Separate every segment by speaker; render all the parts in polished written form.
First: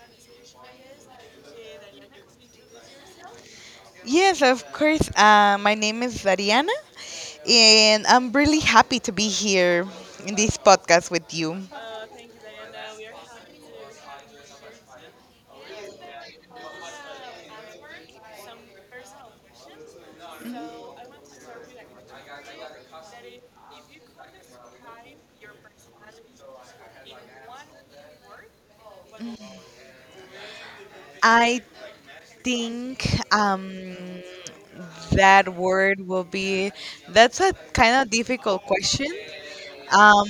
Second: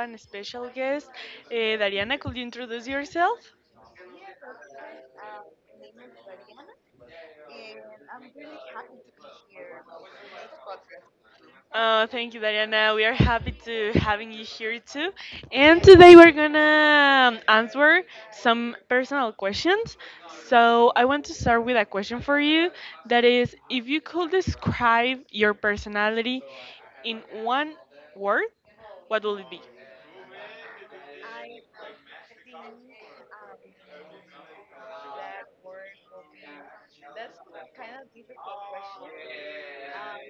Speaker 1: an special guest. Dariana, could you introduce yourself?
Speaker 2: Yes, of course. My name is Dariana, and I'm really happy to be here in this podcast with you.
Speaker 1: Thank you, Dariana. We are happy to having you here too. And today we're gonna answer some personal questions. So I want to start with a question for you. That is, if you could describe your personality in one word, what will it be?
Speaker 2: I think um, that word will be, that's a kind of difficult question, um,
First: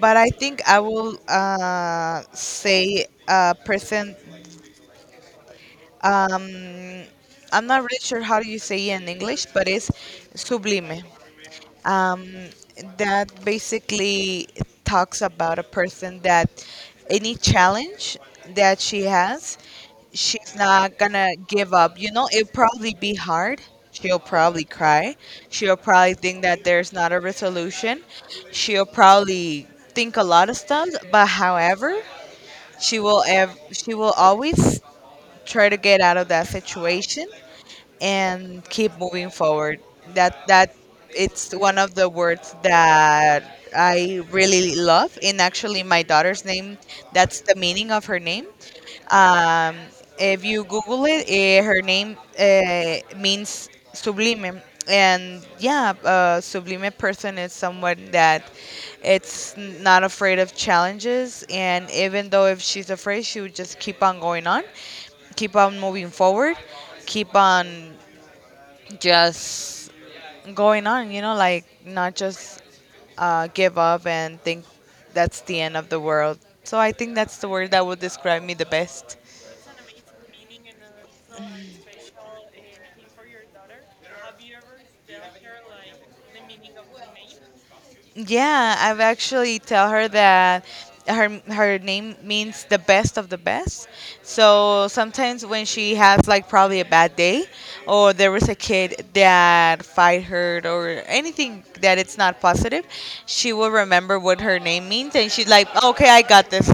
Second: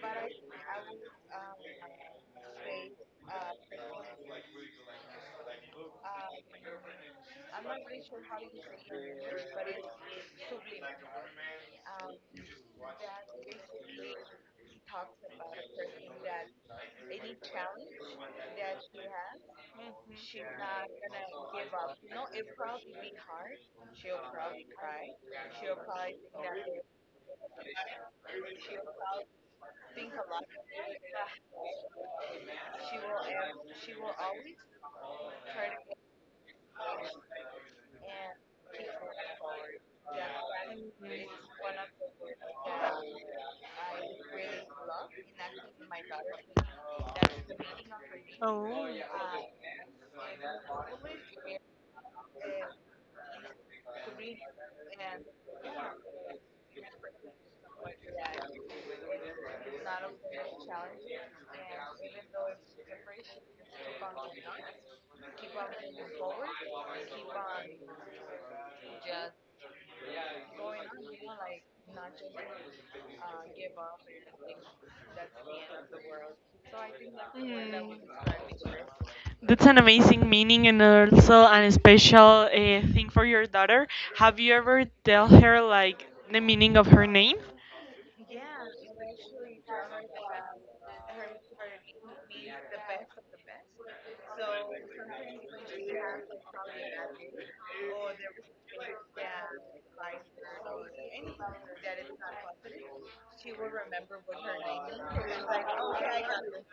Speaker 2: but I think I will say a person. Um, I'm not really sure how you say in English, but it's sublime. um, that basically talks about a person that any challenge that she has,
Speaker 1: Mhm.
Speaker 2: she's not gonna give up. You know, it'll probably be hard. She'll probably cry. She'll probably think that there's not a resolution. She'll probably think a lot of stuff. But however, she will always try to get out of that situation and keep moving forward. That it's one of the words that
Speaker 1: I.
Speaker 2: I really love. And actually, my daughter's name, that's the meaning of her name.
Speaker 1: Um,
Speaker 2: Um, if you Google it, her name means sublime. And yeah, a sublime person is someone that it's not afraid of challenges. And even though if she's afraid, she would just keep on going on, keep on moving forward, keep on just going on, you know, like not just give up and think that's the end of the world. So I think that's the word that would describe me the
Speaker 1: best.
Speaker 2: best.
Speaker 1: That's an amazing meaning and also an special thing for your daughter. Have you ever tell her like the meaning of her name?
Speaker 2: Yeah, I've actually tell her that her name means the best of the best. So sometimes when she has like probably a bad day, or there was a kid that fight her or anything that it's not positive, she will remember what her name means, and she's like, okay, I got this.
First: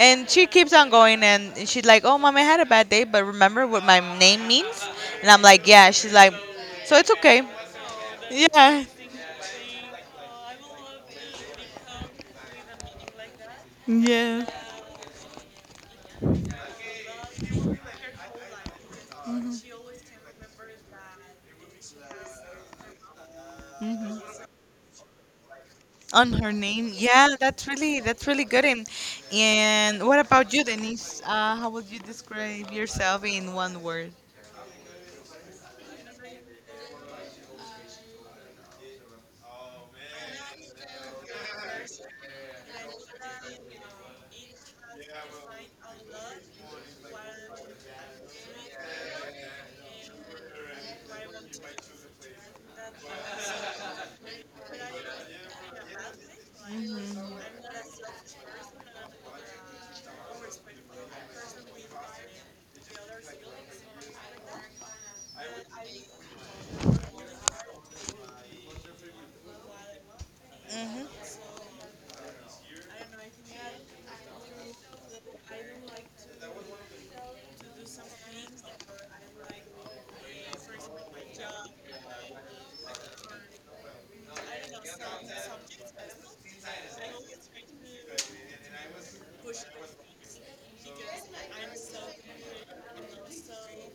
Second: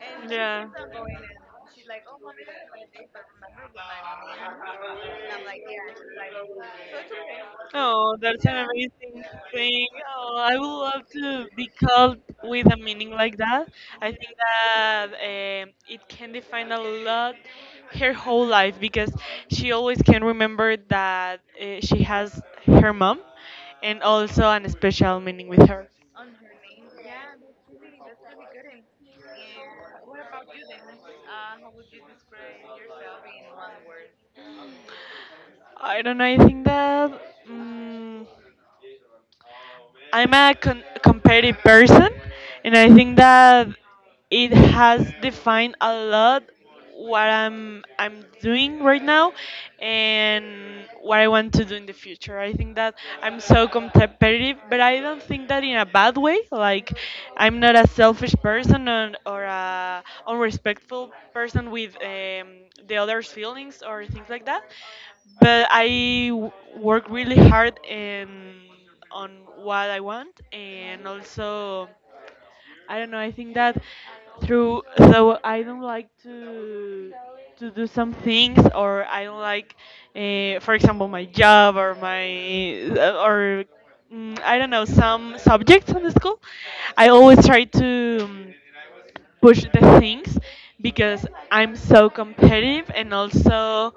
Speaker 2: And she
Speaker 1: Yeah.
Speaker 2: keeps on going, and she's like, "Oh, mom, I had a bad day, but remember what my name means." And I'm like, "Yeah." She's like, "So it's okay."
Speaker 1: Oh, that's an amazing thing. Oh, I would love to be called with a meaning like that.
Speaker 2: Yeah.
Speaker 1: I think
Speaker 2: Yeah.
Speaker 1: that it can define a lot her whole life because she always can remember that she has her mom and also an special meaning with her.
Speaker 2: On her name, yeah, that's really good. And what about you, Denise? How would you describe yourself in one word?
Speaker 1: I don't know, I think that. mm I'm a competitive person, and I think that it has defined a lot what I'm doing right now and what I want to do in the future. I think that I'm so competitive, but I don't think that in a bad way. Like
Speaker 2: Mm-hmm.
Speaker 1: I'm not a selfish person or a unrespectful person with the others' feelings or things like that but I work really hard in on what I want, and also I don't know. I think that through so I don't like to do some things, or I don't like, for example, my job or my or I don't know some subjects in the school. I always try to push the things because I'm so competitive and also.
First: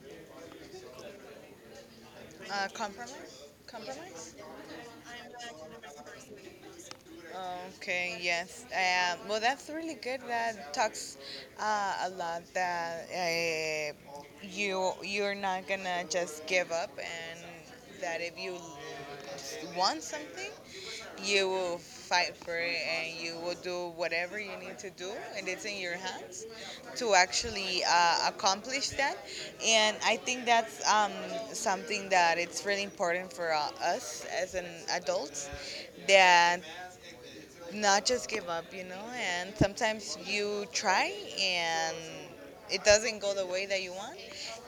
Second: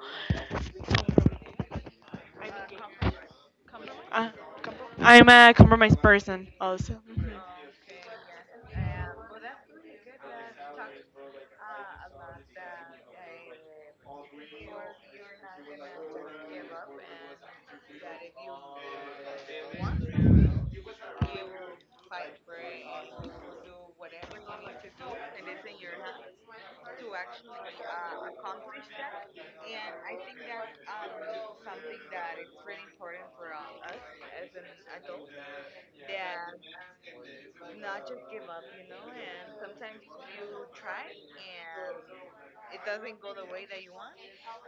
Speaker 2: Compromise?
Speaker 1: Uh,
Speaker 2: Compromise?
Speaker 1: I'm a compromised person also. Mhm.
Speaker 2: Okay, yes. Well, that's really good. That talks a lot that you're not gonna just give up, and that if you want something, you will fight for it, and you will do whatever you need to do, and it's in your hands to actually accomplish that. And I think that's something that it's really important for us as an adults that not just give up. And sometimes you try and it doesn't go the way that you want,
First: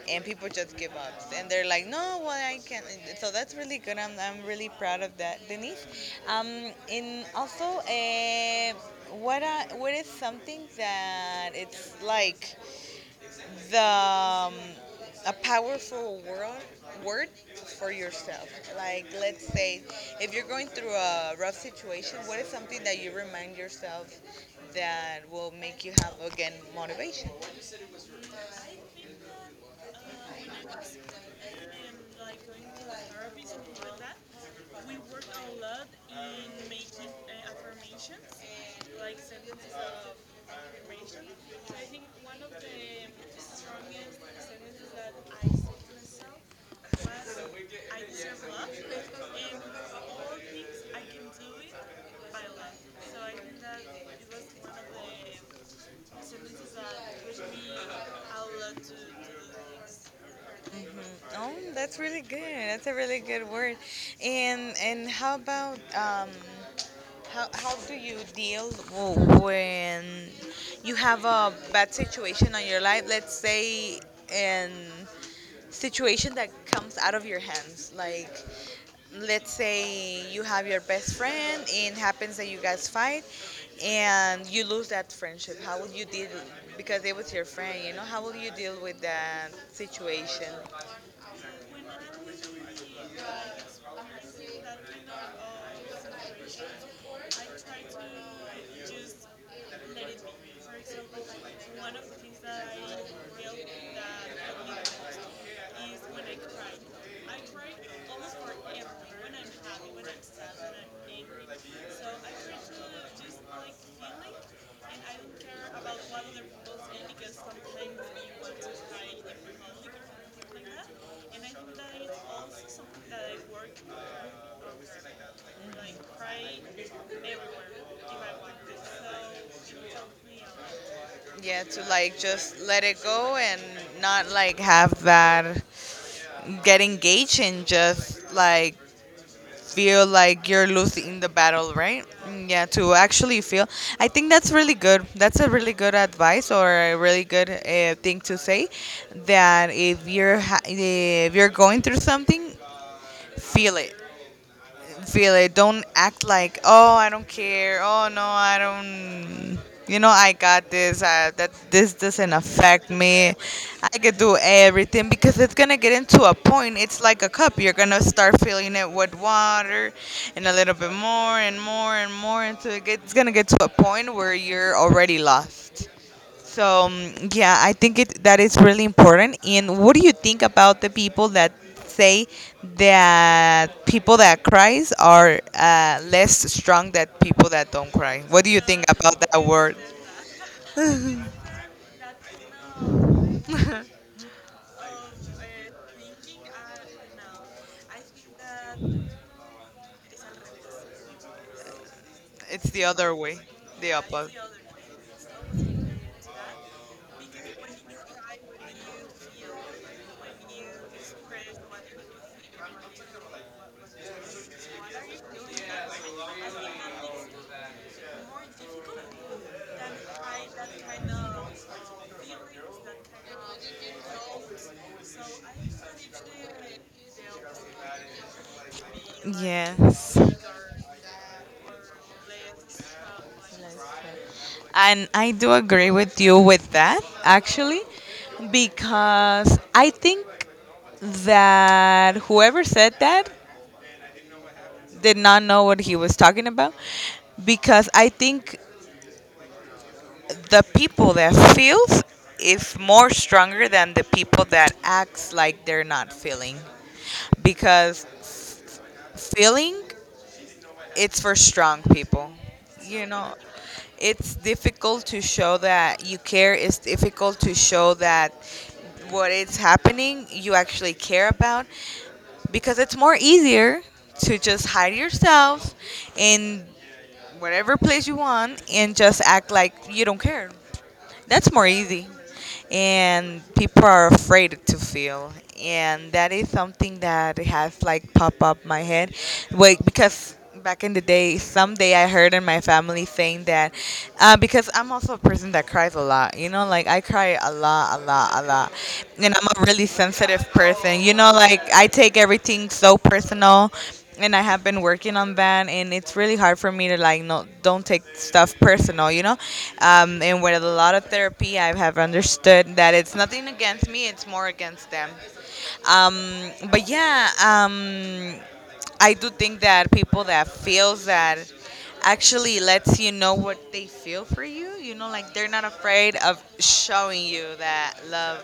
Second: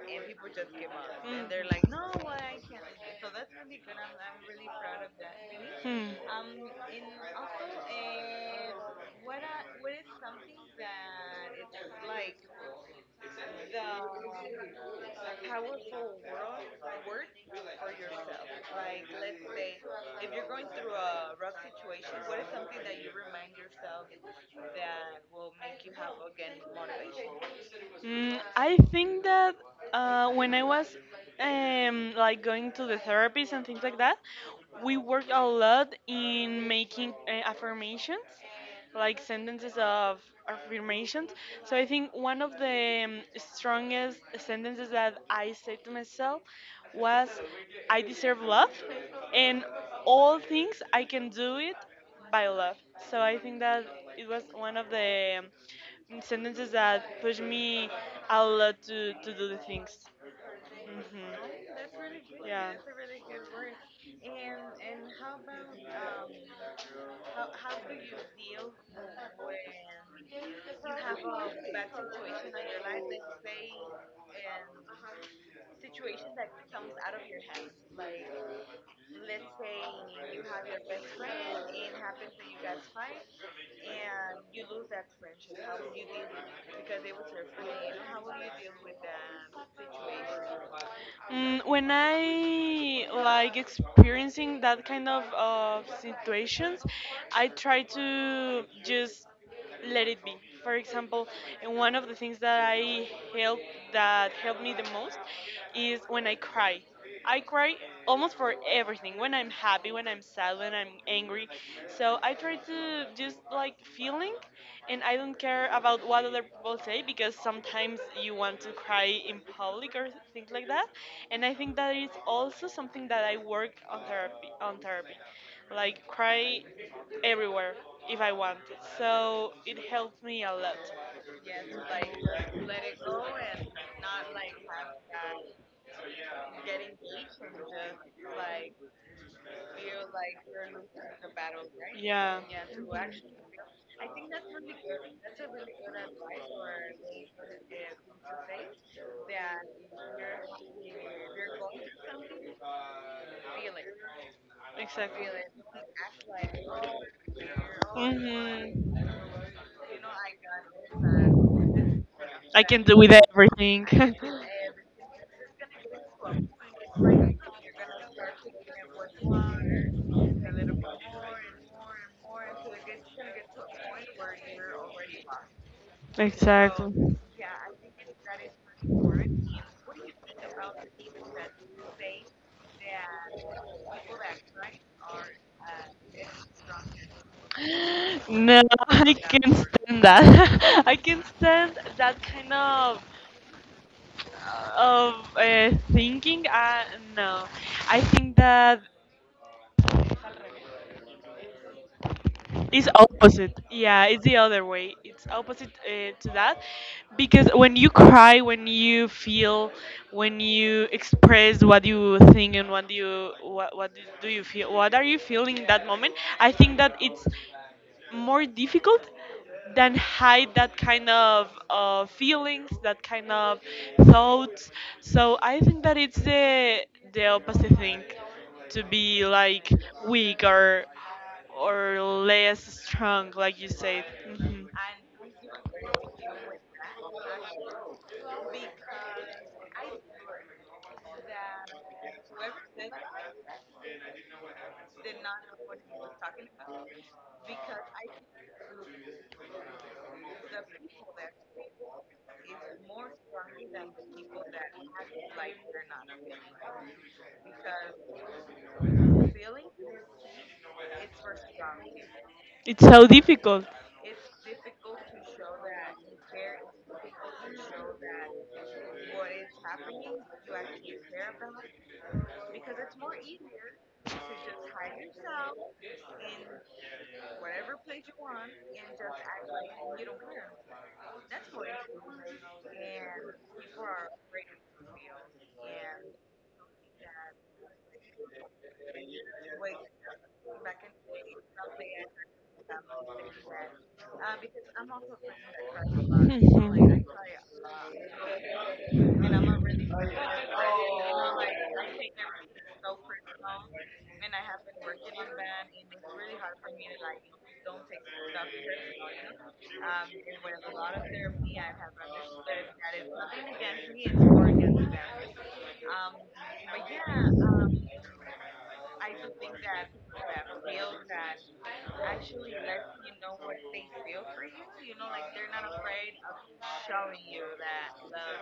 Speaker 2: and people just give up. And they're like, no, well, I can't. So that's really good. I'm really proud of that, Denise. And also, what is something
Speaker 1: Mm.
Speaker 2: that it's like
Speaker 1: Hmm.
Speaker 2: the a powerful word for yourself. Like let's say if you're going through a rough situation, what is something that you remind yourself that will make you have again motivation?
Speaker 1: I think that when I was like going to the therapies and things like that, we worked a lot in making affirmations, like sentences of affirmations. So I think one of the strongest sentences that I said to myself was, "I deserve love, and all things I can do it by love." So I think that it was one of the in sentences that push me a lot to do the things.
Speaker 2: Oh,
Speaker 1: hmm
Speaker 2: that's really good.
Speaker 1: Yeah.
Speaker 2: That's a really good word. And how about how do you deal when you have a bad situation on your life? Let's say and situation that comes out of your hands. Like, let's say you have your best friend and happens that you guys fight and you lose that friendship. How will you deal? Because it was your friend, you know, how will you deal with that situation?
Speaker 1: When I like experiencing that kind of situations, I try to just let it be. For example, and one of the things that I help that helped me the most is when I cry. I cry almost for everything. When I'm happy, when I'm sad, when I'm angry. So I try to just like feeling and I don't care about what other people say because sometimes you want to cry in public or things like that. And I think that is also something that I work on therapy on therapy. Like cry everywhere if I want. So it helped me a lot.
Speaker 2: Yeah, to like just let it go and not like have that get engaged and just like feel like you're losing the battle, right?
Speaker 1: Yeah,
Speaker 2: Mm, yeah, to actually feel. I think that's really good. That's a really good advice or a really good thing to say. That if if you're going through something, feel it,
Speaker 1: exactly.
Speaker 2: feel it. Don't act like, oh, I don't care. Oh no, I
Speaker 1: hmm
Speaker 2: don't. You know, I got this. That this doesn't
Speaker 1: I can
Speaker 2: affect
Speaker 1: do with
Speaker 2: me.
Speaker 1: everything.
Speaker 2: I could do everything because it's gonna get into a point. It's like a cup. You're gonna start filling it with water, and a little bit more and more and more until it gets, it's gonna get to a point where you're already lost. So
Speaker 1: Exactly.
Speaker 2: yeah, I think it that is really important. And what do you think about the people that say that people that cries are less strong than people that don't cry? What do you
Speaker 1: No,
Speaker 2: think
Speaker 1: I
Speaker 2: about that
Speaker 1: can't
Speaker 2: word?
Speaker 1: stand that. I can't stand that kind of thinking no I think that
Speaker 2: It's the
Speaker 1: it's
Speaker 2: other way,
Speaker 1: opposite
Speaker 2: the
Speaker 1: yeah it's
Speaker 2: opposite.
Speaker 1: the other way it's opposite to that because when you cry when you feel when you express what you think and what you what do you feel what are you feeling in that moment I think that it's more difficult than hide that kind of feelings, that kind of thoughts. So I think that it's the opposite thing to be like
Speaker 2: Yes.
Speaker 1: weak or less strong, like you said. Mhm.
Speaker 2: And I do agree with you with that, actually, because I think that whoever said that did not know what he was talking about, because I think the people that feels is more stronger than the people that acts like they're not feeling, because feeling it's for strong people.
Speaker 1: It's
Speaker 2: You
Speaker 1: so
Speaker 2: know,
Speaker 1: difficult.
Speaker 2: it's difficult to show that you care. It's difficult to show that what is happening you actually care about, because it's more easier to just hide yourself in whatever place you want and just act like you don't care. That's more easy, and people are afraid to feel. And that is something that has like pop up my head, wait, because back in the day someday I heard in my family saying that, because I'm also a person that cries a lot, you know, like I
Speaker 1: Mhm.
Speaker 2: cry a lot a lot a lot, and I'm a really sensitive person, you know, like I take everything so personal. And I have been working on that, and it's really hard for me to like no don't take stuff personal, you know. And with a lot of therapy, I have understood that it's nothing against me; it's more against them. But yeah, I do think that people that feels that actually lets you know what they feel for you. You know, like they're not afraid of showing you that love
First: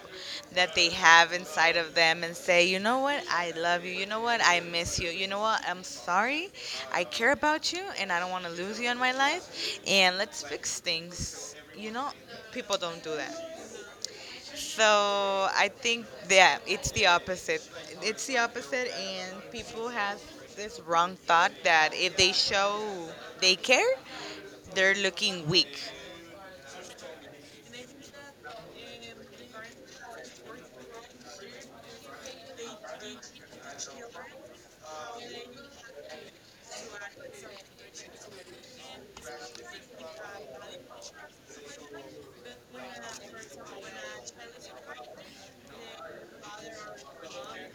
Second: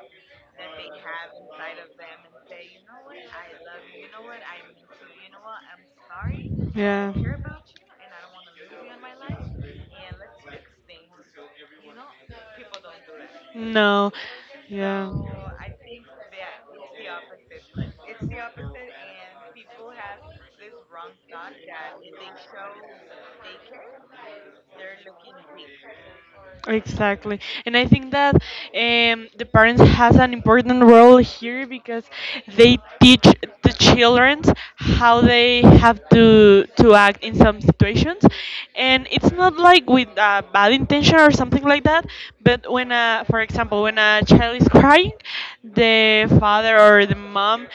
Speaker 2: that they have inside of them and say, you know what, I love you. You know what, I miss you. You know what, I'm sorry. I
Speaker 1: Yeah.
Speaker 2: care about you, and I don't want to lose you in my life. And let's fix things. You know, people don't do that.
Speaker 1: No.
Speaker 2: So I think yeah, it's the opposite. It's the opposite, and people have this wrong thought that if they show they care, they're looking weak.
Speaker 1: Yeah. Exactly, and I think that the parents has an important role here because they teach the children how they have to act in some situations, and it's not like with a bad intention or something like that. But when, for example, when a child is crying, the father or the mom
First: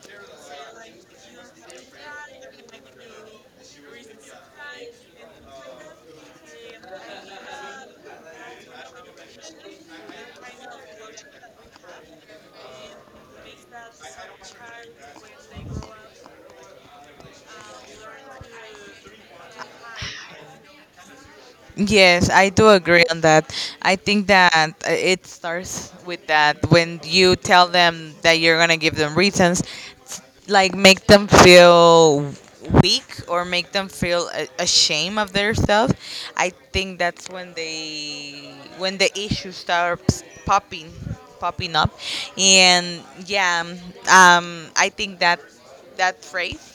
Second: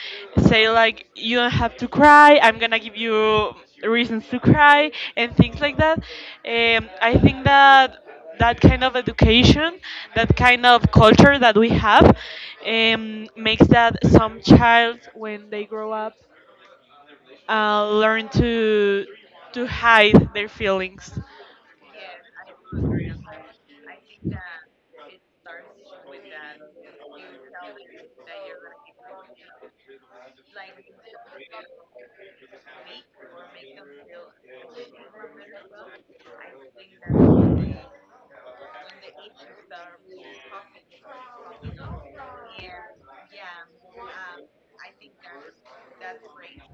Speaker 1: say like, "You don't have to cry. I'm gonna give you reasons to cry and things like that." I think that that kind of education, that kind of culture that we have, makes that some child, when they grow up, learn to hide their feelings.
Speaker 2: Yes, I do agree on that. I think that it starts with that when you tell them that you're going to give them reasons, s- like make them feel weak or make them feel ashamed of their self. I think that's when they when the issue starts popping up. And yeah, I think that phrase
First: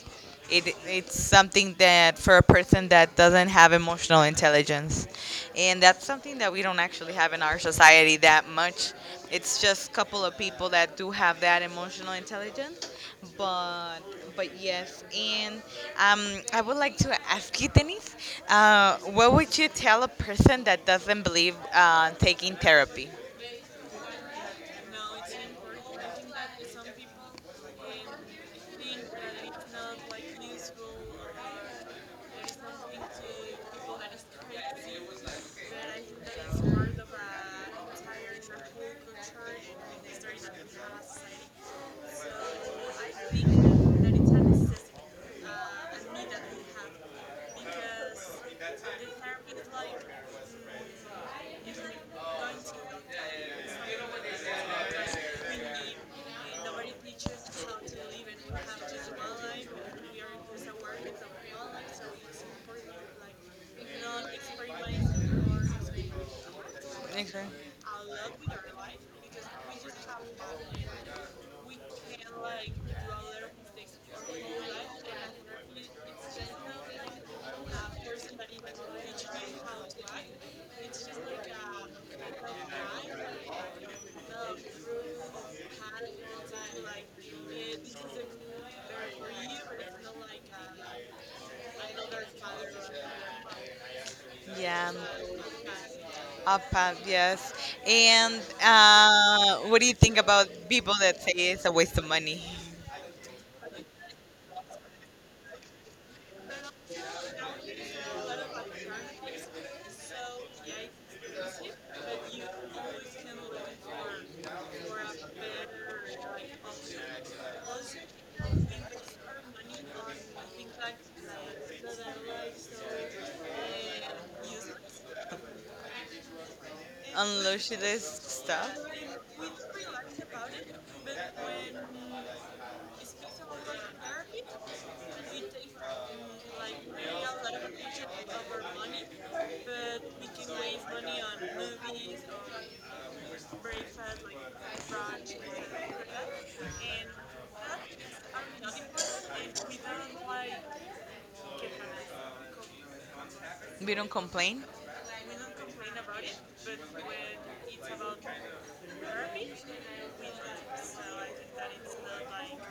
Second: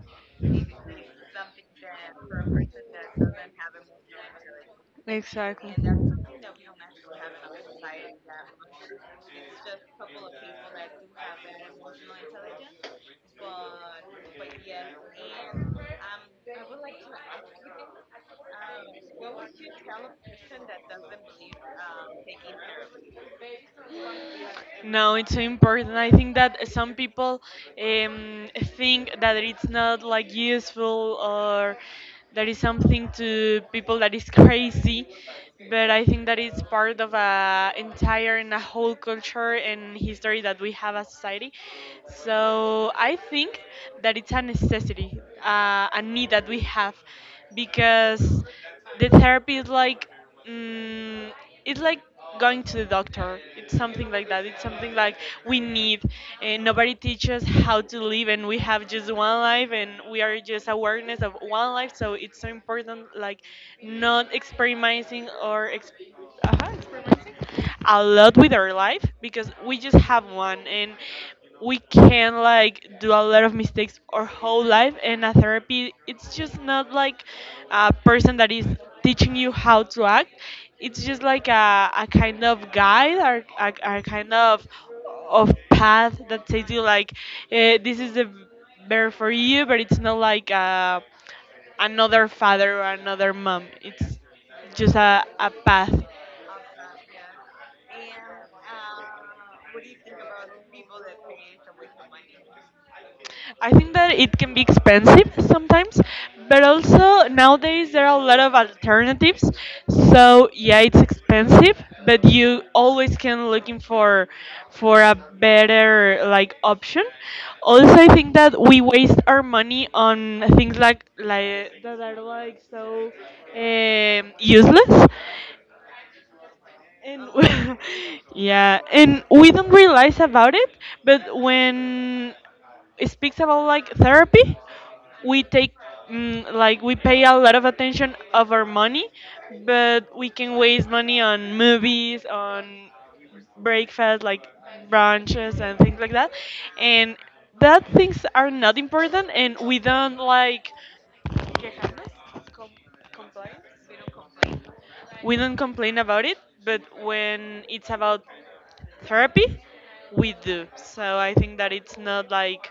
Speaker 2: it's something that for a person that doesn't have emotional intelligence.
Speaker 1: Exactly.
Speaker 2: And that's something that we don't actually have in our society that much. It's just a couple of people that do have that emotional intelligence, but but yes. And I would like to ask you, Denise, what would you tell a person that doesn't believe taking therapy?
Speaker 1: No, it's so important. I think that some people um, think that it's not like useful or that is something to people that is crazy, but I think that it's part of a entire and a whole culture and history that we have as society. So I think that it's a necessity, a need that we have because the therapy is like mm, it's like going to the doctor it's something like that it's something like we need and nobody teaches how to live and we have just one life and we are just awareness of one life so it's so important like not experimenting or experimenting
Speaker 2: Okay.
Speaker 1: a lot with our life because we just have one and we can like do a lot of mistakes our whole life and a therapy it's just not like a person that is teaching you how to act it's just like a kind of guide or a kind of path that says you like this is the better for you but it's not like another father or another mom it's
Speaker 2: Yeah.
Speaker 1: just a path.
Speaker 2: APAP, yes. And what do you think about people that say it's a waste of money?
Speaker 1: I think that it can be expensive sometimes, but also nowadays there are a lot of alternatives. So yeah, it's expensive, but you always can looking for a better like option. Also, I think that we waste our money on things like that are like so useless. And
Speaker 2: Unless you stuff,
Speaker 1: yeah, and we don't realize about it, but when it speaks about like therapy, we take like we pay a lot of attention of our money, but we can waste money on movies, on breakfast, like brunches and things like that, and that things are not important, and we don't like quejarnos, com- complain.
Speaker 2: we don't complain.
Speaker 1: We don't complain about it, but when it's about therapy we do so I think that it's not like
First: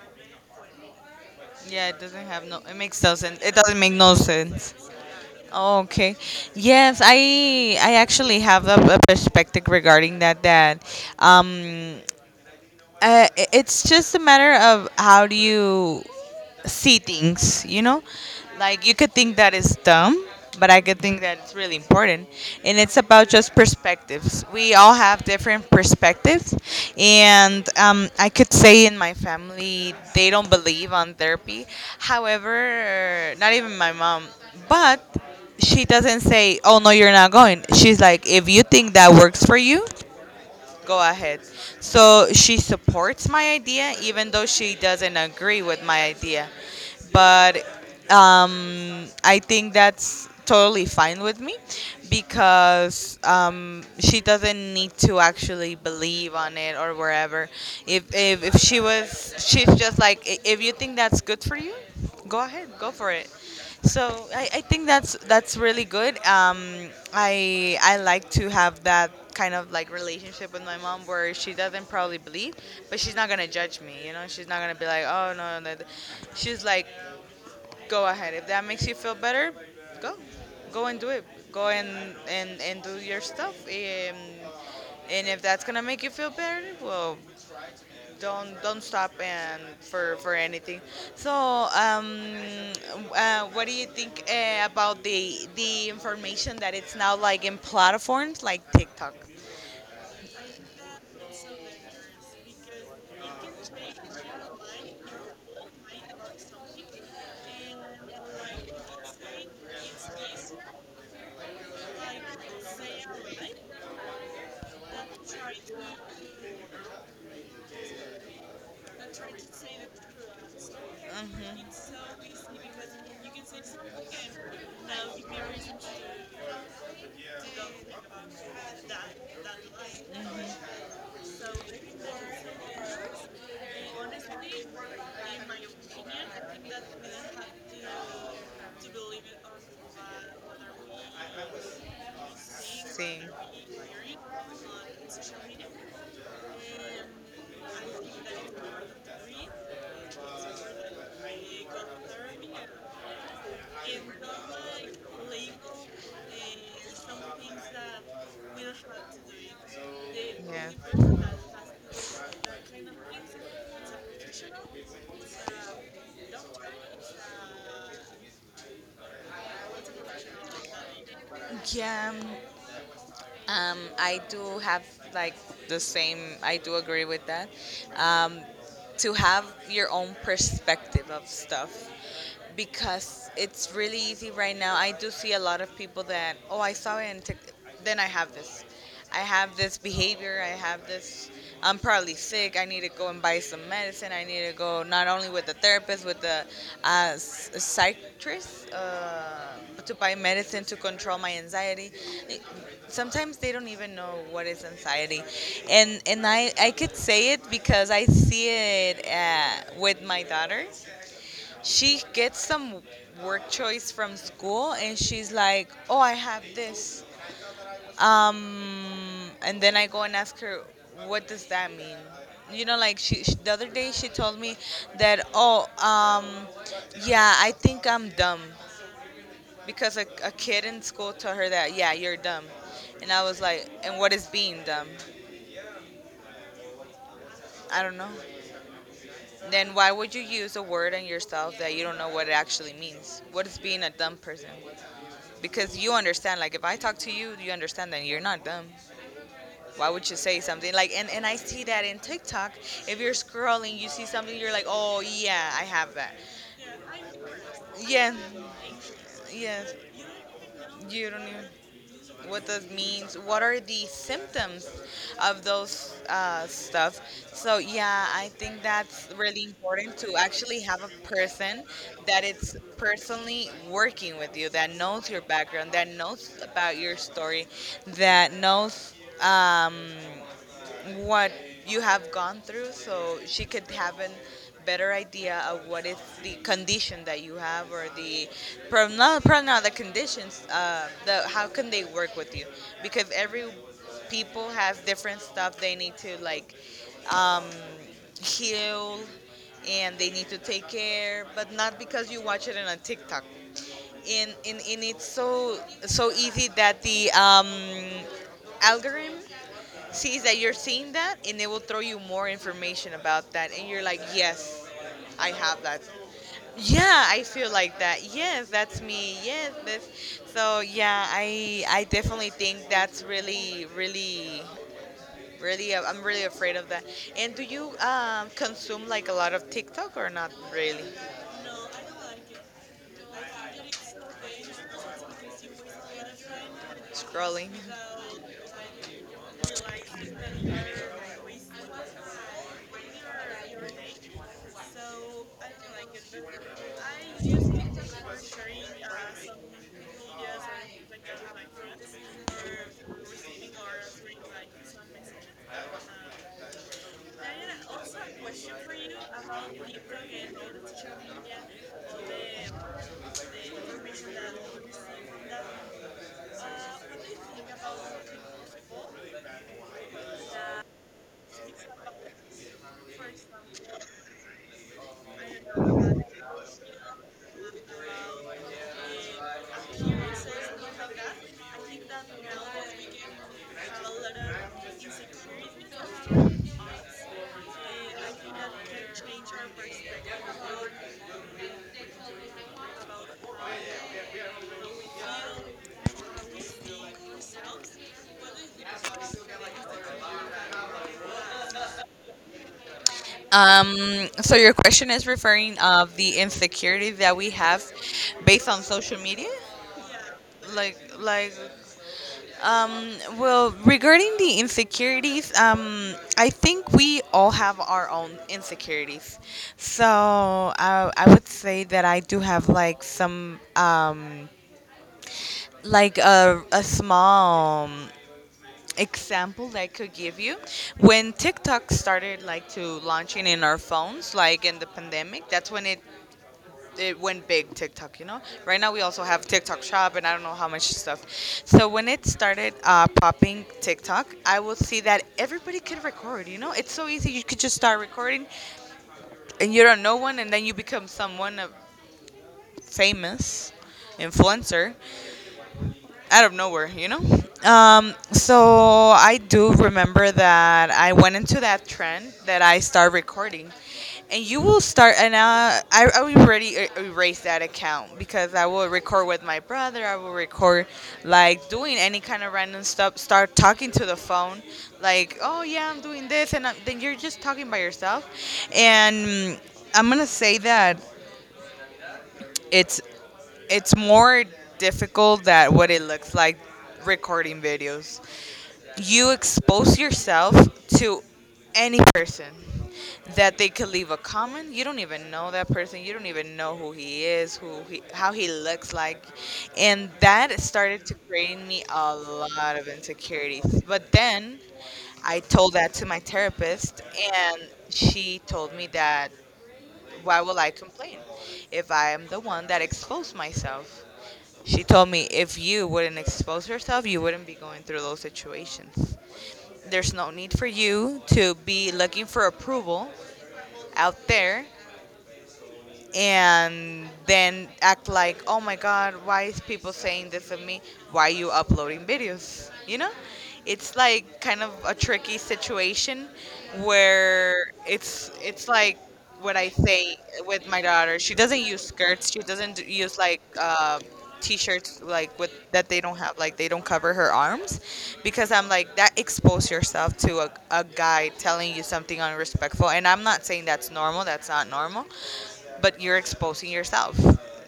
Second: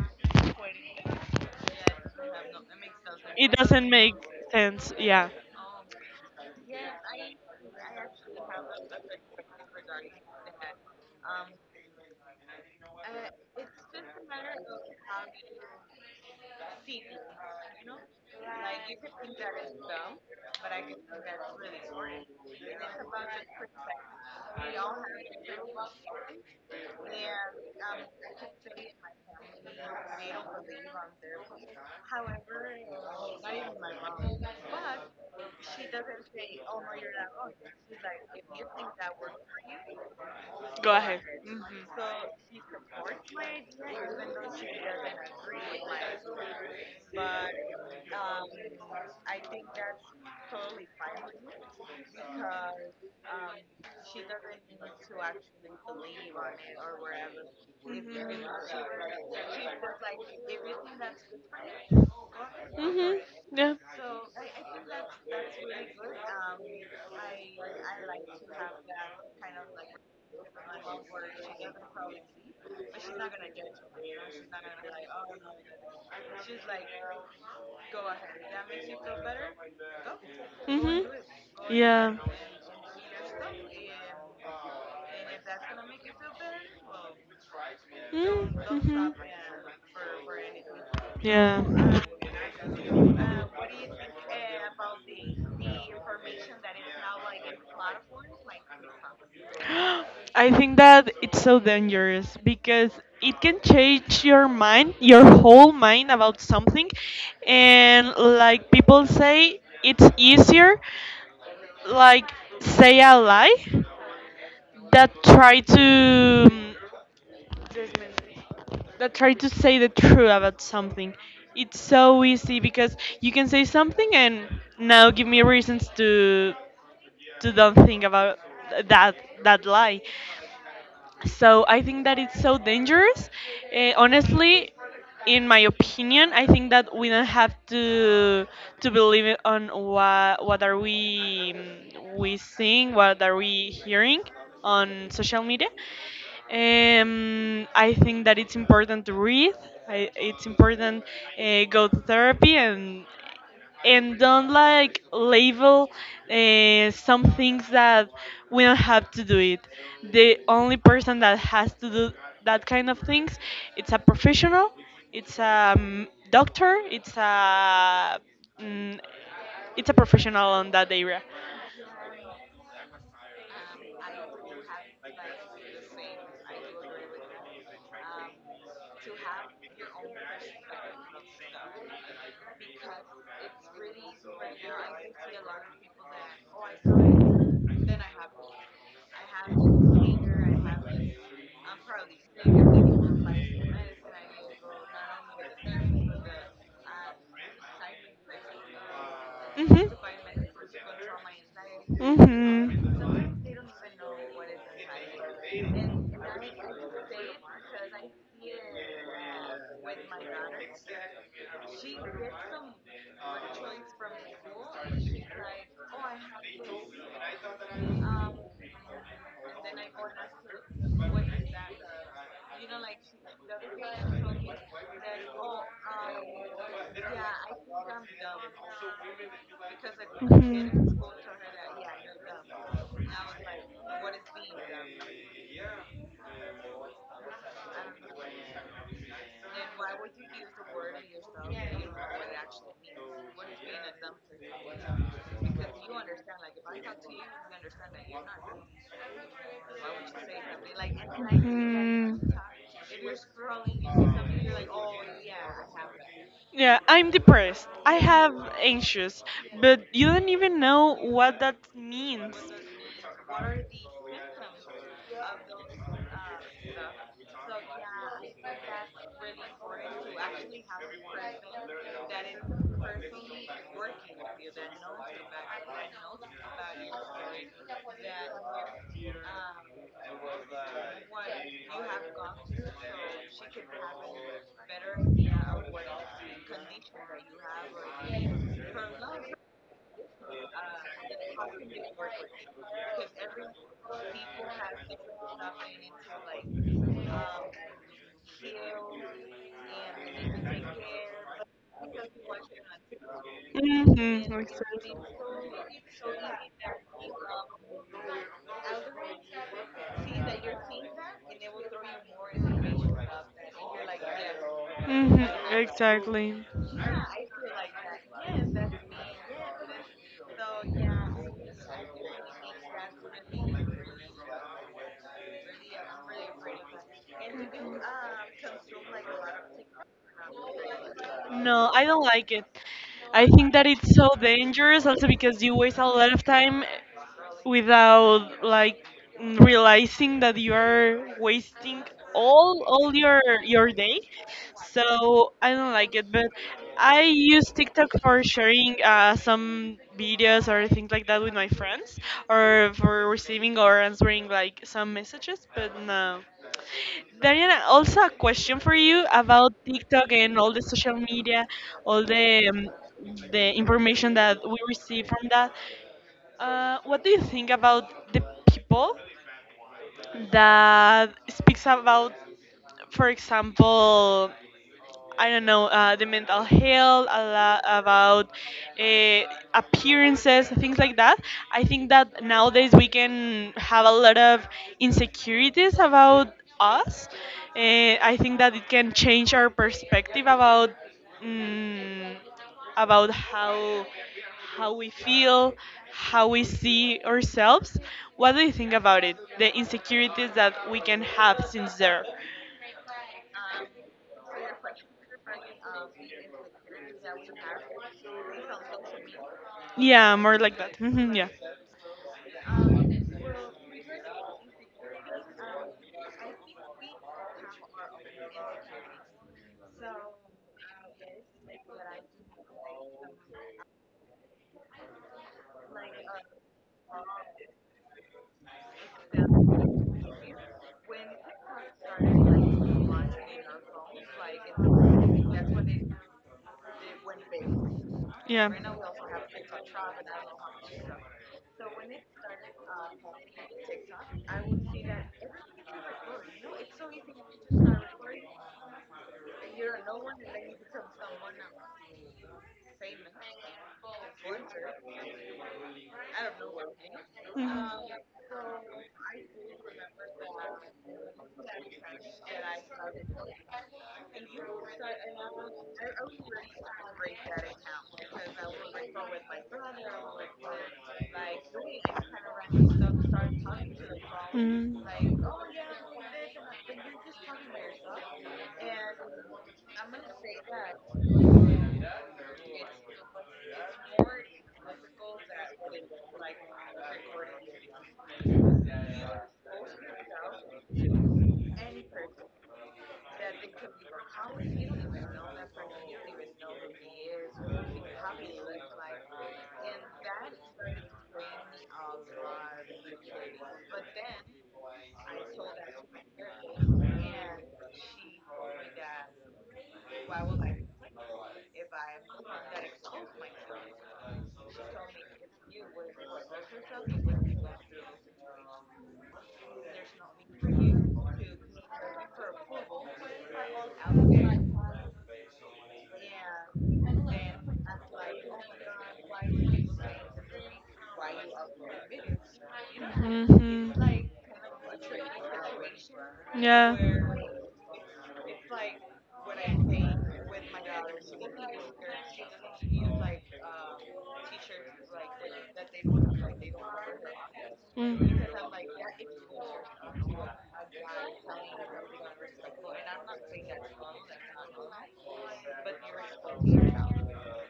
Speaker 2: Yeah, it doesn't have no. It makes no sense.
Speaker 1: it
Speaker 2: It doesn't
Speaker 1: doesn't
Speaker 2: make
Speaker 1: make
Speaker 2: no sense.
Speaker 1: sense yeah
Speaker 2: Okay. Yes, I actually have a perspective regarding that. Um, it's just a matter of how do you see things, you know? Like you could think that is dumb, but I could think that it's really important. And it's about just perspectives. We all have different perspectives. And I could say in my family, they don't believe on therapy. However, not even my mom, but she doesn't say, oh no, you're not going. She's like, if you think that works for you,
Speaker 1: go
Speaker 2: go
Speaker 1: ahead
Speaker 2: ahead.
Speaker 1: hmm
Speaker 2: So she supports my idea, even though she doesn't agree with my idea. But I think that's totally fine with me, because she doesn't need to actually believe on it or wherever. If she was, she's just like, "If you think that's good for you, go ahead, go for
Speaker 1: hmm
Speaker 2: it. So I think that's really good. I like to have that kind of like relationship with my mom where she doesn't probably believe, but she's not gonna judge me. You know, she's not gonna be like, oh no, no, no." She's like, go ahead. If that makes you feel better, go, go and do it. Go
Speaker 1: yeah hmm
Speaker 2: and
Speaker 1: yeah
Speaker 2: and and do your stuff. And if that's gonna make you feel better, well, don't
Speaker 1: mm-hmm.
Speaker 2: don't stop
Speaker 1: Mm-hmm.
Speaker 2: and for anything. So
Speaker 1: yeah.
Speaker 2: um what do you think about the information that it's now like in platforms like TikTok?
Speaker 1: I think that it's so dangerous because it can change your mind, your whole mind about something. And like people say, it's easier like say a lie that try to that try to say the truth about something. It's so easy because you can say something and now give me reasons to don't think about that that lie. So I think that it's so dangerous. Honestly, in my opinion, I think that we don't have to believe it on what are we we seeing,
Speaker 2: See.
Speaker 1: what are we hearing on social media. I think that it's important to read. It's important go to therapy and don't like label some things that we don't have to do it. The only person
Speaker 2: Yeah.
Speaker 1: that has to do that kind of things, it's a professional, it's a doctor, it's a mm, it's a professional on that area.
Speaker 2: Yeah. I do have like the same. I do agree with that. Um, to have your own perspective of stuff, because it's really easy right now. I do see a lot of people that oh I saw it and tick then I have this. I have this behavior, I have this, I'm probably sick, I need to go and buy some medicine, I need to go not only with the therapist, with the psychiatrist
Speaker 1: Mhm.
Speaker 2: to buy medicine to control my anxiety. Sometimes they don't even know what is anxiety. And I could say it because I see it with my daughter.
Speaker 1: Mhm.
Speaker 2: She gets some work choice from school and she's like, oh, I have this um, and then I go and ask her, what does that mean? You know, like she the other day she told me that, oh, yeah, I think I'm dumb because a kid in
Speaker 1: Mhm.
Speaker 2: school told her that, yeah, you're dumb. And I was like, and what is being dumb? I don't know. Then why would you use a word on yourself that you don't know what it actually means? What is being a dumb person? Because you understand, like if I talk to you, you understand that you're not dumb. Why would you say something like and I
Speaker 1: that.
Speaker 2: see that in TikTok. If you're scrolling you see something, you're like, oh yeah, I have that.
Speaker 1: Yeah, I'm depressed. I
Speaker 2: Yeah,
Speaker 1: have anxious,
Speaker 2: yeah,
Speaker 1: but you don't even know
Speaker 2: you don't
Speaker 1: what
Speaker 2: even
Speaker 1: that means.
Speaker 2: what that means, what are the symptoms of those stuff. So yeah, I think that's really important to actually have a person that it's personally working with you, that knows your background, that knows about your story, that knows um, what you have gone through, so she could have a better idea of what is the condition that you have, or the problem. Not, probably not the conditions, the how can they work with you, because every people have different stuff they need to like um, heal and they need to take care. But not because you watch it on a TikTok and,
Speaker 1: Mm-hmm.
Speaker 2: and, and it's so so easy that the algorithm see is that you're seeing that and they will throw you more information about that, and you're like, yes, I have
Speaker 1: Like
Speaker 2: that,
Speaker 1: exactly.
Speaker 2: yeah, I feel like that, yes, that's me, yes, this. So yeah, I definitely think that's really really really, I'm really afraid of that. And do you consume like a lot of TikTok or not really?
Speaker 1: No, I don't like it. I think that it's so dangerous also because you waste a lot of time
Speaker 2: Scrolling.
Speaker 1: without like realizing that you are wasting all your day. So I don't like it, but I use TikTok for sharing some videos or things like that with my friends, or for receiving or answering like some messages. But no, Dariana, also a question for you about TikTok and all the social media, all the information that we receive from that. What do you think about the people that speaks about, for example, I don't know, the mental health, a lot about uh, appearances, things like that. I think that nowadays we can have a lot of insecurities about us. I think that it can change our perspective about mm about how we feel, how we see ourselves. What do you think about it? The insecurities that we can have since there.
Speaker 2: Um, so your question is referring of the insecurity that we have based on social media?
Speaker 1: Yeah, more like that.
Speaker 2: like
Speaker 1: Mhm, yeah.
Speaker 2: like Um, well, regarding the insecurities, I think we all have our own insecurities. So I would say that I do have like some, like a small example that I could give you. When TikTok started like to launching in our phones, like in the pandemic, that's when it went big TikTok, you know.
Speaker 1: Yeah.
Speaker 2: Right
Speaker 1: Mhm.
Speaker 2: now we also have TikTok Shop and I don't know how much stuff. So when it started popping TikTok, I will see that everybody could record. You know, it's so easy. You could just start recording, and you don't know one, and then you become someone famous, influencer out of nowhere, you know? So I do remember that I went into that trend that I start recording. And you will start, and I already erased that account because I will record with my brother. I will record, like, doing any kind of random stuff, start talking to the phone, like, oh, yeah, I'm doing this. And I then you're just talking by yourself. And I'm going to say that it's it's more difficult than what it looks like recording videos. You expose yourself to any person that they could leave a comment. You don't even know that person. You don't even know who he is, who he, how he looks like, and that started to create in me a lot of insecurities. But then I told that to my therapist, and she told me that why will I complain if I am the one that exposed myself? She told me if you wouldn't expose yourself, you wouldn't be going through those situations. There's no need for you to be looking for approval out there and then act like, oh my God, why is people saying this of me? Why are you uploading videos? You know?
Speaker 1: Mm.
Speaker 2: It's like kind of a tricky situation
Speaker 1: Mhm. Yeah.
Speaker 2: where it's like what I say with my daughter. She doesn't use skirts. She doesn't use like t-shirts like with that they don't have like they don't cover her arms
Speaker 1: Mm.
Speaker 2: because I'm like that expose yourself to a guy telling you something unrespectful, and I'm not saying that's normal, that's not normal, but you're exposing yourself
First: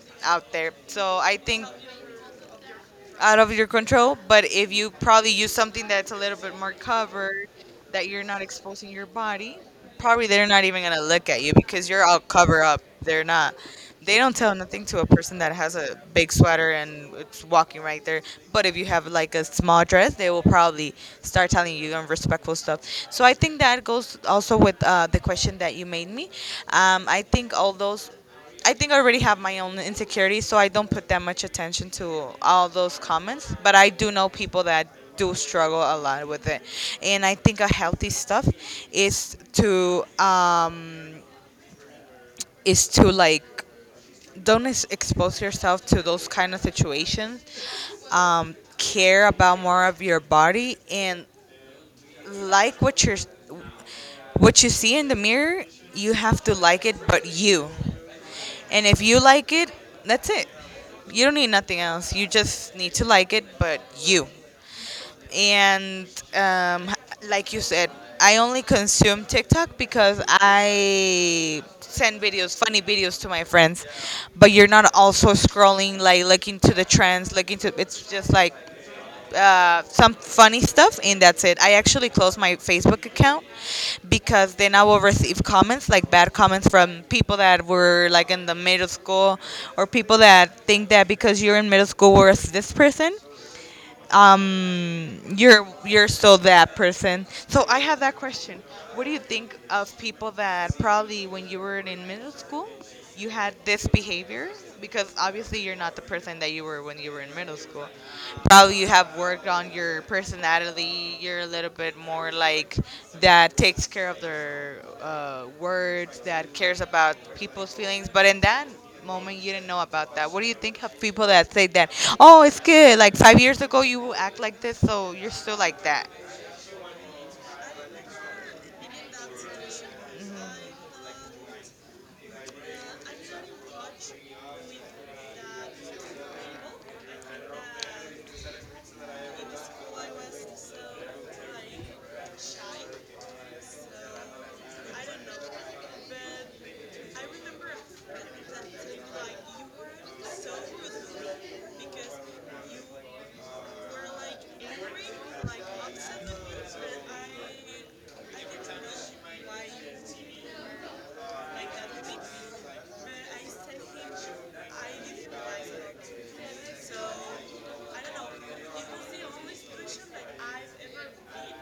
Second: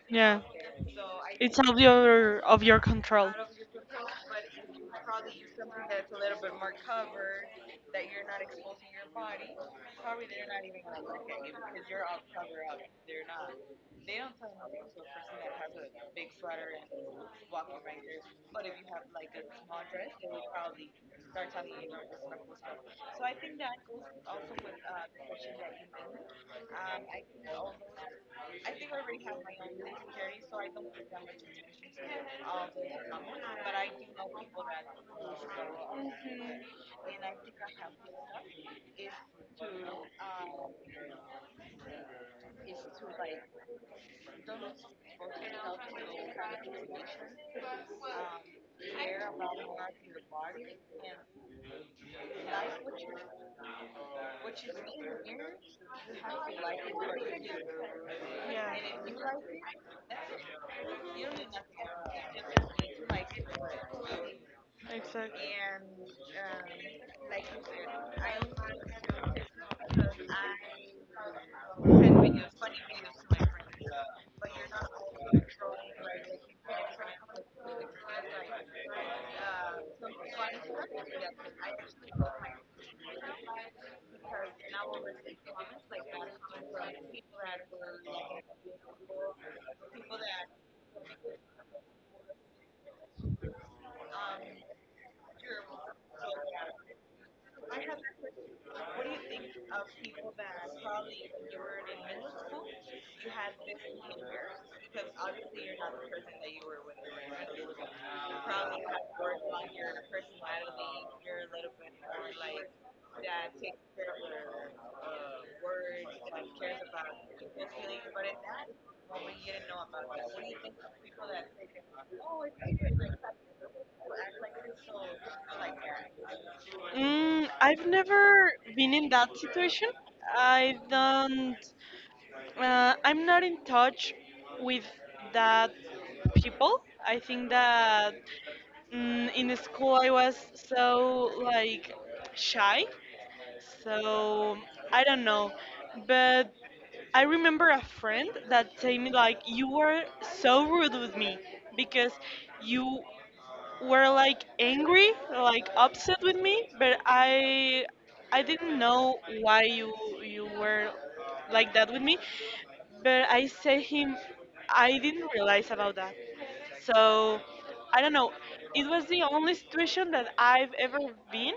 Speaker 1: Yeah.
Speaker 2: out there. So I
Speaker 1: It's
Speaker 2: think
Speaker 1: out of your control.
Speaker 2: out of your control, but if you probably use something that's a little bit more covered, that you're not exposing your body, probably they're not even gonna look at you because you're all cover up. They're not. They don't tell nothing to a person that has a big sweater and it's walking right there. But if you have like a small dress, they will probably start telling you unrespectful stuff. So I think that goes also with the question that you made me. I think all those I think I already have my own insecurities, so I don't put that much attention to all those comments. But I do know people that do struggle a lot with it, and I think a healthy stuff is to um, is to like don't expose yourself to those kind of situations. Care about more of your body and like what you're what you see in the mirror. You have to like it, but you. And if you like it, that's it. You don't need nothing else. You just need to like it, but you.
Speaker 1: Exactly.
Speaker 2: And um, like you said, I only consume TikTok because I send videos, funny videos to my friends. But you're not also scrolling, like looking to the trends, looking to. It's just like some funny stuff, and that's it. I actually closed my Facebook account because then I will receive comments, like bad comments from people that were like in the middle school, or people that think that because you're in middle school, worse this person um you're still that person. So I have that question, what do you think of people that probably when you were in middle school you had this behavior, because obviously you're not the person that you were when you were in middle school. Probably you have worked on your personality, you're a little bit more like that takes care of their words, that cares about people's feelings, but in that moment you didn't know about that? What do you think of people that say that? Oh, it's good. Like 5 years ago, you act like this, so you're still like that.
Speaker 1: I've never been in that situation. I don't. I'm not in touch with that people. I think that in school I was so like shy. So I don't know, but I remember a friend that told me like you were so rude with me because you were like angry, like upset with me, but I didn't know why you were like that with me, but I said him I didn't realize about that. So I don't know. It was the only situation that I've ever been,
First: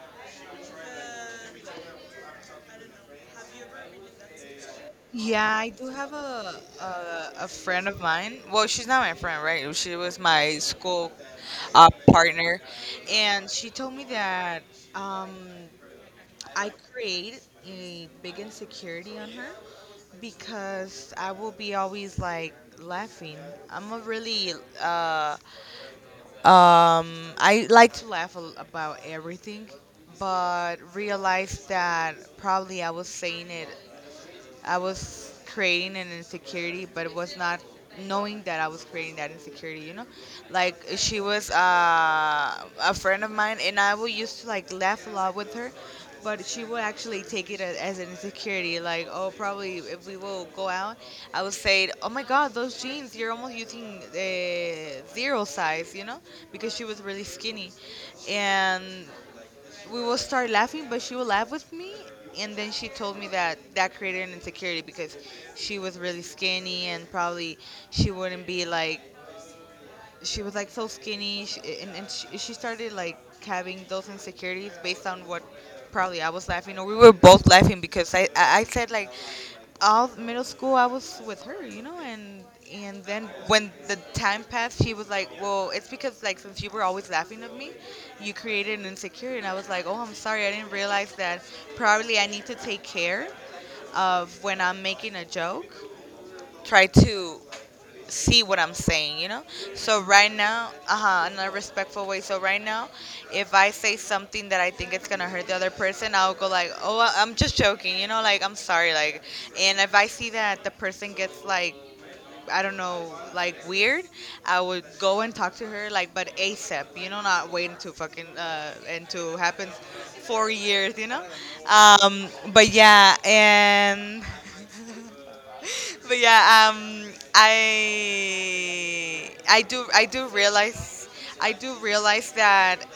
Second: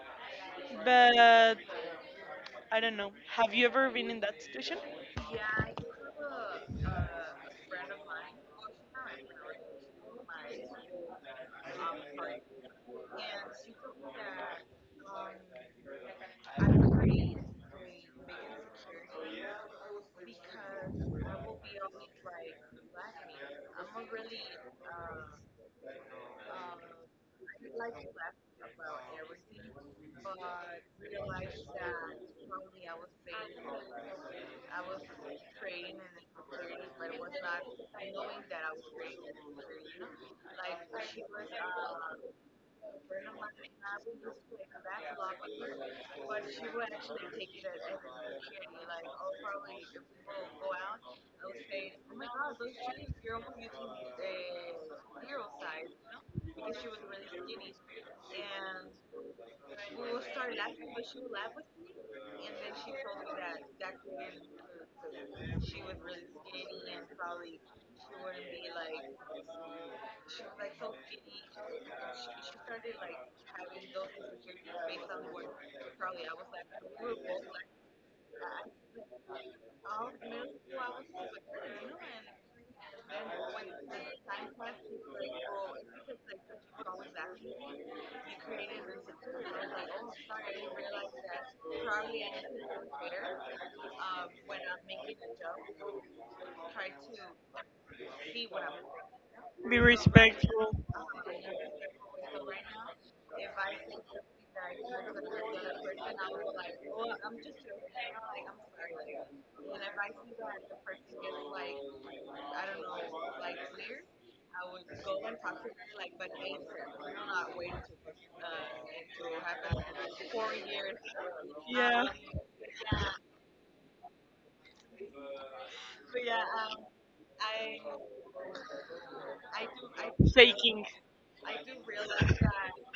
Speaker 1: but I don't know. Have you ever been in that situation?
Speaker 2: Yeah, I do have a friend of mine. Well, she's not my friend, right? She was my school partner, and she told me that um, I created a big insecurity on her because I will be always like laughing. I'm a really uh, Um, I like to laugh about everything, but realized that probably I was saying it I was creating an insecurity, but it was not knowing that I was creating that insecurity, you know? Like, she was a friend of mine, and I would used to, like, laugh a lot with her, but she would actually take it as an insecurity. Like, oh, probably if we will go out, I would say, oh my God, those jeans, you're almost using zero size, you know? Because she was really skinny. And we will start laughing, but she will laugh with me. And then she told me that that created an insecurity because she was really skinny and probably she wouldn't be like she was like so skinny sh and she started like having those insecurities based on what probably I was laughing or we were both laughing because I said like all middle school I was with her, you know, and then when the time passed she was like, well, it's because like since you were always laughing at me you created an insecurity. And I was like, oh, I'm sorry, I didn't realize that. Probably I need to take care of when I'm making a joke, try to see what I'm saying, you know?
Speaker 1: Be
Speaker 2: So right now,
Speaker 1: respectful.
Speaker 2: uh-huh, in a respectful way. So right now, if I say something that I think it's gonna hurt the other person, I'll go like, "Oh, I- I'm just joking," you know, like I'm sorry, like. And if I see that the person gets like, I don't know, like weird, I would go and talk to her, like, but ASAP, you know, not waiting to fucking and to happen 4 years, you know. Um, but yeah, and but yeah, I do
Speaker 1: Taking.
Speaker 2: realize I do realize that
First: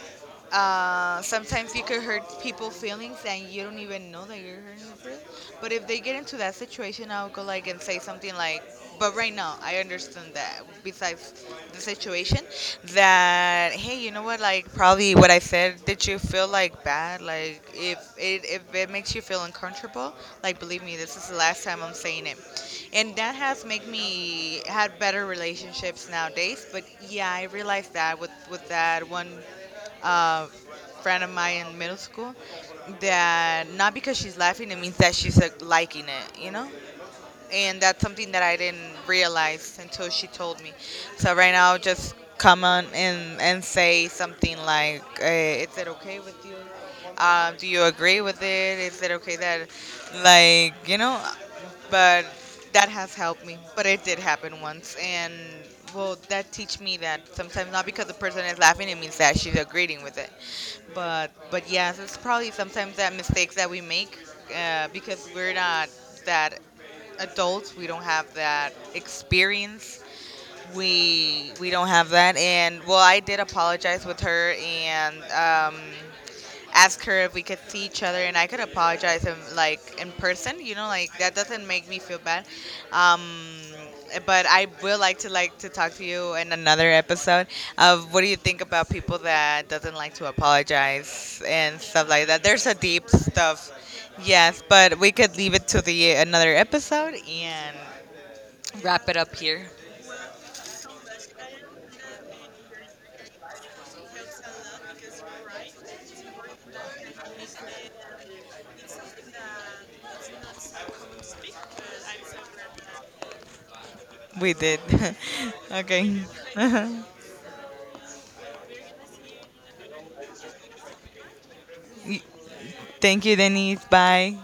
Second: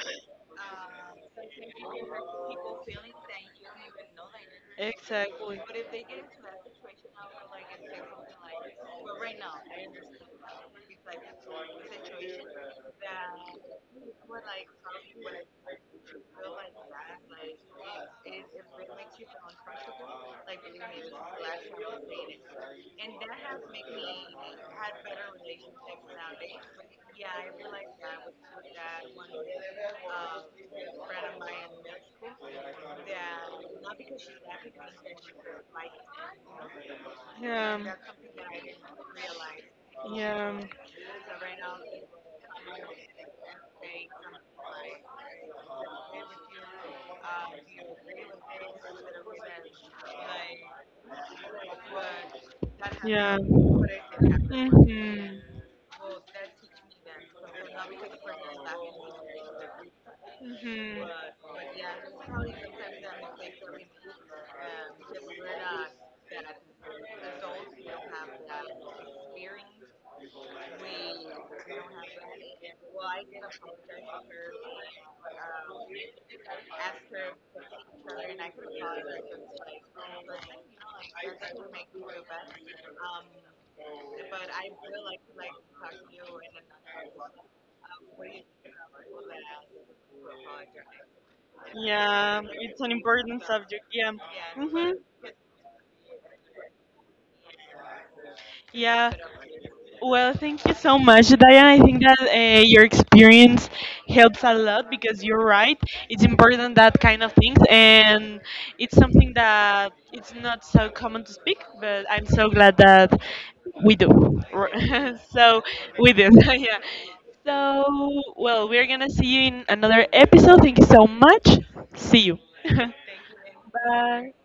Speaker 2: sometimes you could hurt people's feelings and you don't even know that you're hurting their feelings. But if they get into that situation, I'll go like and say something like, "But right now, I understand that. Besides the situation, that hey, you know what? Like probably what I said. Did you feel like bad? Like if it makes you feel uncomfortable, like believe me, this is the last time I'm saying it. And that has made me had better relationships nowadays. But yeah, I realized that with that one uh, friend of mine in middle school that not because she's laughing it means that she's like, liking it, you know. And
Speaker 1: Yeah.
Speaker 2: that's something that I didn't realize until she
Speaker 1: Yeah.
Speaker 2: told
Speaker 1: that
Speaker 2: me. So right now, just come on and say something like, eh, "Is it okay with you? Do you agree with it? Is it okay that, like, you know?" But that has helped me. But it did happen once, and
Speaker 1: hmm
Speaker 2: well, that teach me that sometimes not because the person is laughing, it means that she's agreeing with it.
Speaker 1: hmm
Speaker 2: But yes, it's probably sometimes that mistakes that we make because we're not that adults, we don't have that experience, we don't have that. And well, I did apologize with her and ask her if we could see each other and I could apologize in like in person, you know, like that doesn't make me feel bad. Um but I will like to talk to you in another episode of what do you think about people that doesn't like to apologize and stuff like
Speaker 1: Yeah,
Speaker 2: that. There's a
Speaker 1: it's an
Speaker 2: deep
Speaker 1: important
Speaker 2: stuff.
Speaker 1: subject. Yeah.
Speaker 2: Yes,
Speaker 1: hmm
Speaker 2: but we could leave it to the another episode and wrap
Speaker 1: Yeah.
Speaker 2: it up here.
Speaker 1: Well, thank you so much, Diane. I think that your experience helps a lot because you're right. It's important that kind of things, and it's something that it's not so common to speak. But I'm so glad that we do.
Speaker 2: We did.
Speaker 1: so we
Speaker 2: Okay.
Speaker 1: do. yeah. So well, we're gonna see you in another episode. Thank you so much. See you.
Speaker 2: Thank you, Denise.
Speaker 1: Bye.
Speaker 2: Bye.